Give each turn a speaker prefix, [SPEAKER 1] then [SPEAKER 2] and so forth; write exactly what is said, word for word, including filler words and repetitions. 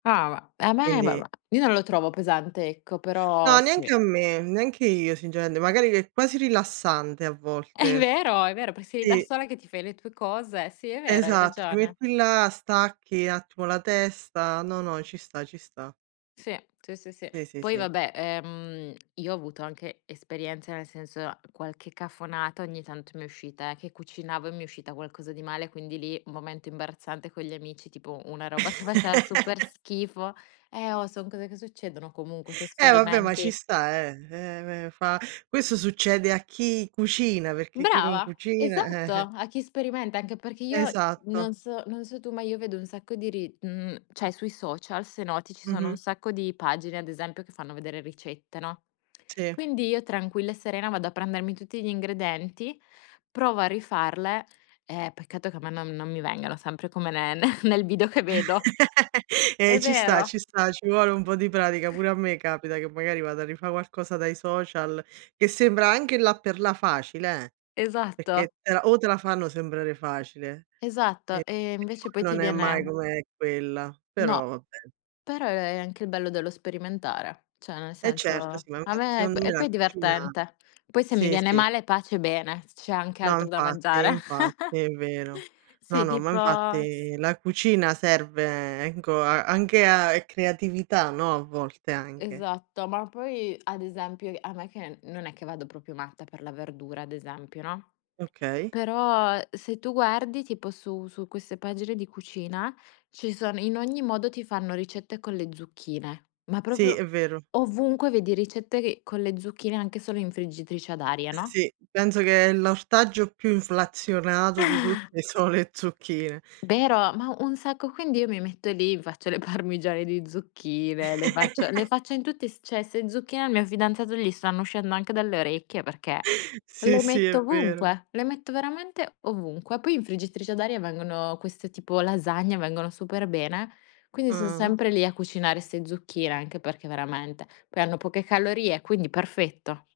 [SPEAKER 1] Ava, e a me
[SPEAKER 2] Quindi
[SPEAKER 1] [unintelligible] io non lo trovo pesante, ecco,
[SPEAKER 2] No,
[SPEAKER 1] però sì.
[SPEAKER 2] neanche a me, neanche io singeraende magari che è quasi rilassante a
[SPEAKER 1] È
[SPEAKER 2] volte.
[SPEAKER 1] vero, è vero, per sei lì da
[SPEAKER 2] tì.
[SPEAKER 1] sola che ti fai le tue cose. Sì, è vero, hai
[SPEAKER 2] Esatto, ti
[SPEAKER 1] ragione.
[SPEAKER 2] metti là, stacchi attimo la testa. No, no, ci sta, ci sta.
[SPEAKER 1] Sì, sì, sì, sì.
[SPEAKER 2] Sì, sì,
[SPEAKER 1] Poi
[SPEAKER 2] sì.
[SPEAKER 1] vabbè, ehm, io ho avuto anche esperienza, nel senso qualche cafonata ogni tanto m'è uscita, eh, che cucinavo e mi è uscita qualcosa di male, quindi lì momento imbarazzante con gli amici, tipo una roba che faceva super schifo. Eh, oh, son cose che succedono comunque, se
[SPEAKER 2] Eh vabbè, ma ci
[SPEAKER 1] sperimenti.
[SPEAKER 2] sta, eh ehm, me fa questo succede a chi cucina, perché chi non
[SPEAKER 1] Brava,
[SPEAKER 2] cucina,
[SPEAKER 1] esatto,
[SPEAKER 2] eh, eh.
[SPEAKER 1] a chi sperimenta, anche perché io s
[SPEAKER 2] Esatto.
[SPEAKER 1] non so non so tu, ma io vedo un sacco di ri mhmm, ceh sui social se noti, ci sono un
[SPEAKER 2] Mh-mh.
[SPEAKER 1] sacco di pagine ad esempio che fanno vedere ricette, no,
[SPEAKER 2] Sì.
[SPEAKER 1] quindi io tranquilla e serena vado a prendermi tutti gli ingredenti, provo a rifarle e peccato che a me non non mi vengano sempre come ne ne nel video che vedo. È
[SPEAKER 2] Ehm, ci sta,
[SPEAKER 1] vero.
[SPEAKER 2] ci sta, ci vuole un po' di pratica. Pure a me capita che magari vada a rifà qualcosa dai social che sembra anche, là per là facile, eh,
[SPEAKER 1] Esatto.
[SPEAKER 2] perché te la o te la fanno sembrare facile
[SPEAKER 1] Esatto.
[SPEAKER 2] e
[SPEAKER 1] E
[SPEAKER 2] e
[SPEAKER 1] invece
[SPEAKER 2] poi
[SPEAKER 1] poi ti
[SPEAKER 2] non è mai
[SPEAKER 1] viene
[SPEAKER 2] come quella, però
[SPEAKER 1] No,
[SPEAKER 2] vabbè.
[SPEAKER 1] però è è anche il bello dello sperimentare. Cioè nel
[SPEAKER 2] E
[SPEAKER 1] senso,
[SPEAKER 2] certo sì,
[SPEAKER 1] a
[SPEAKER 2] [unintelligible]
[SPEAKER 1] me e p
[SPEAKER 2] seondo me
[SPEAKER 1] e
[SPEAKER 2] la
[SPEAKER 1] poi è
[SPEAKER 2] cucina
[SPEAKER 1] divertente. Poi se mi
[SPEAKER 2] sì,
[SPEAKER 1] viene
[SPEAKER 2] sì.
[SPEAKER 1] male pace e bene, c'è anche
[SPEAKER 2] No,
[SPEAKER 1] altro da
[SPEAKER 2] infatti,
[SPEAKER 1] mangiare.
[SPEAKER 2] infatti è vero. No,
[SPEAKER 1] Sì,
[SPEAKER 2] no, ma
[SPEAKER 1] tipo s
[SPEAKER 2] infatti la cucina serve, ecco, a anche a è creatività, no, a volte anche.
[SPEAKER 1] Esatto, ma poi ad esempio, ehm, a me, che non è che vado propio matta per la verdura, ad esempio, no?
[SPEAKER 2] Okay.
[SPEAKER 1] Però se tu guardi tipo su su queste pagine di cucina, ci son in ogni modo ti fanno ricette con le zucchine, ma
[SPEAKER 2] Sì,
[SPEAKER 1] proprio
[SPEAKER 2] è vero.
[SPEAKER 1] ovunque vedi ricette che con le zucchine anche solo in friggitrice ad aria, no?
[SPEAKER 2] Sì, penso che è l'ortaggio più inflazionato di tutte so le zucchine.
[SPEAKER 1] Vero, ma u un sacco. Quindi io mi metto lì, mi faccio le parmigiane di zucchine, le faccio le faccio in tutti i s cioè 'ste zucchine al mio fidanzato gli stanno uscendo anche dalle orecchie, perché
[SPEAKER 2] Sì,
[SPEAKER 1] le
[SPEAKER 2] sì,
[SPEAKER 1] metto
[SPEAKER 2] è vero.
[SPEAKER 1] ovunque, le metto veramente ovunque. Poi in friggitrice ad aria vengono queste tipo lasagne, vengono super bene, quindi son
[SPEAKER 2] Ah, uh.
[SPEAKER 1] sempre lì a cucinare 'ste zucchine, anche perché veramente poi hanno poche calorie, quindi perfetto.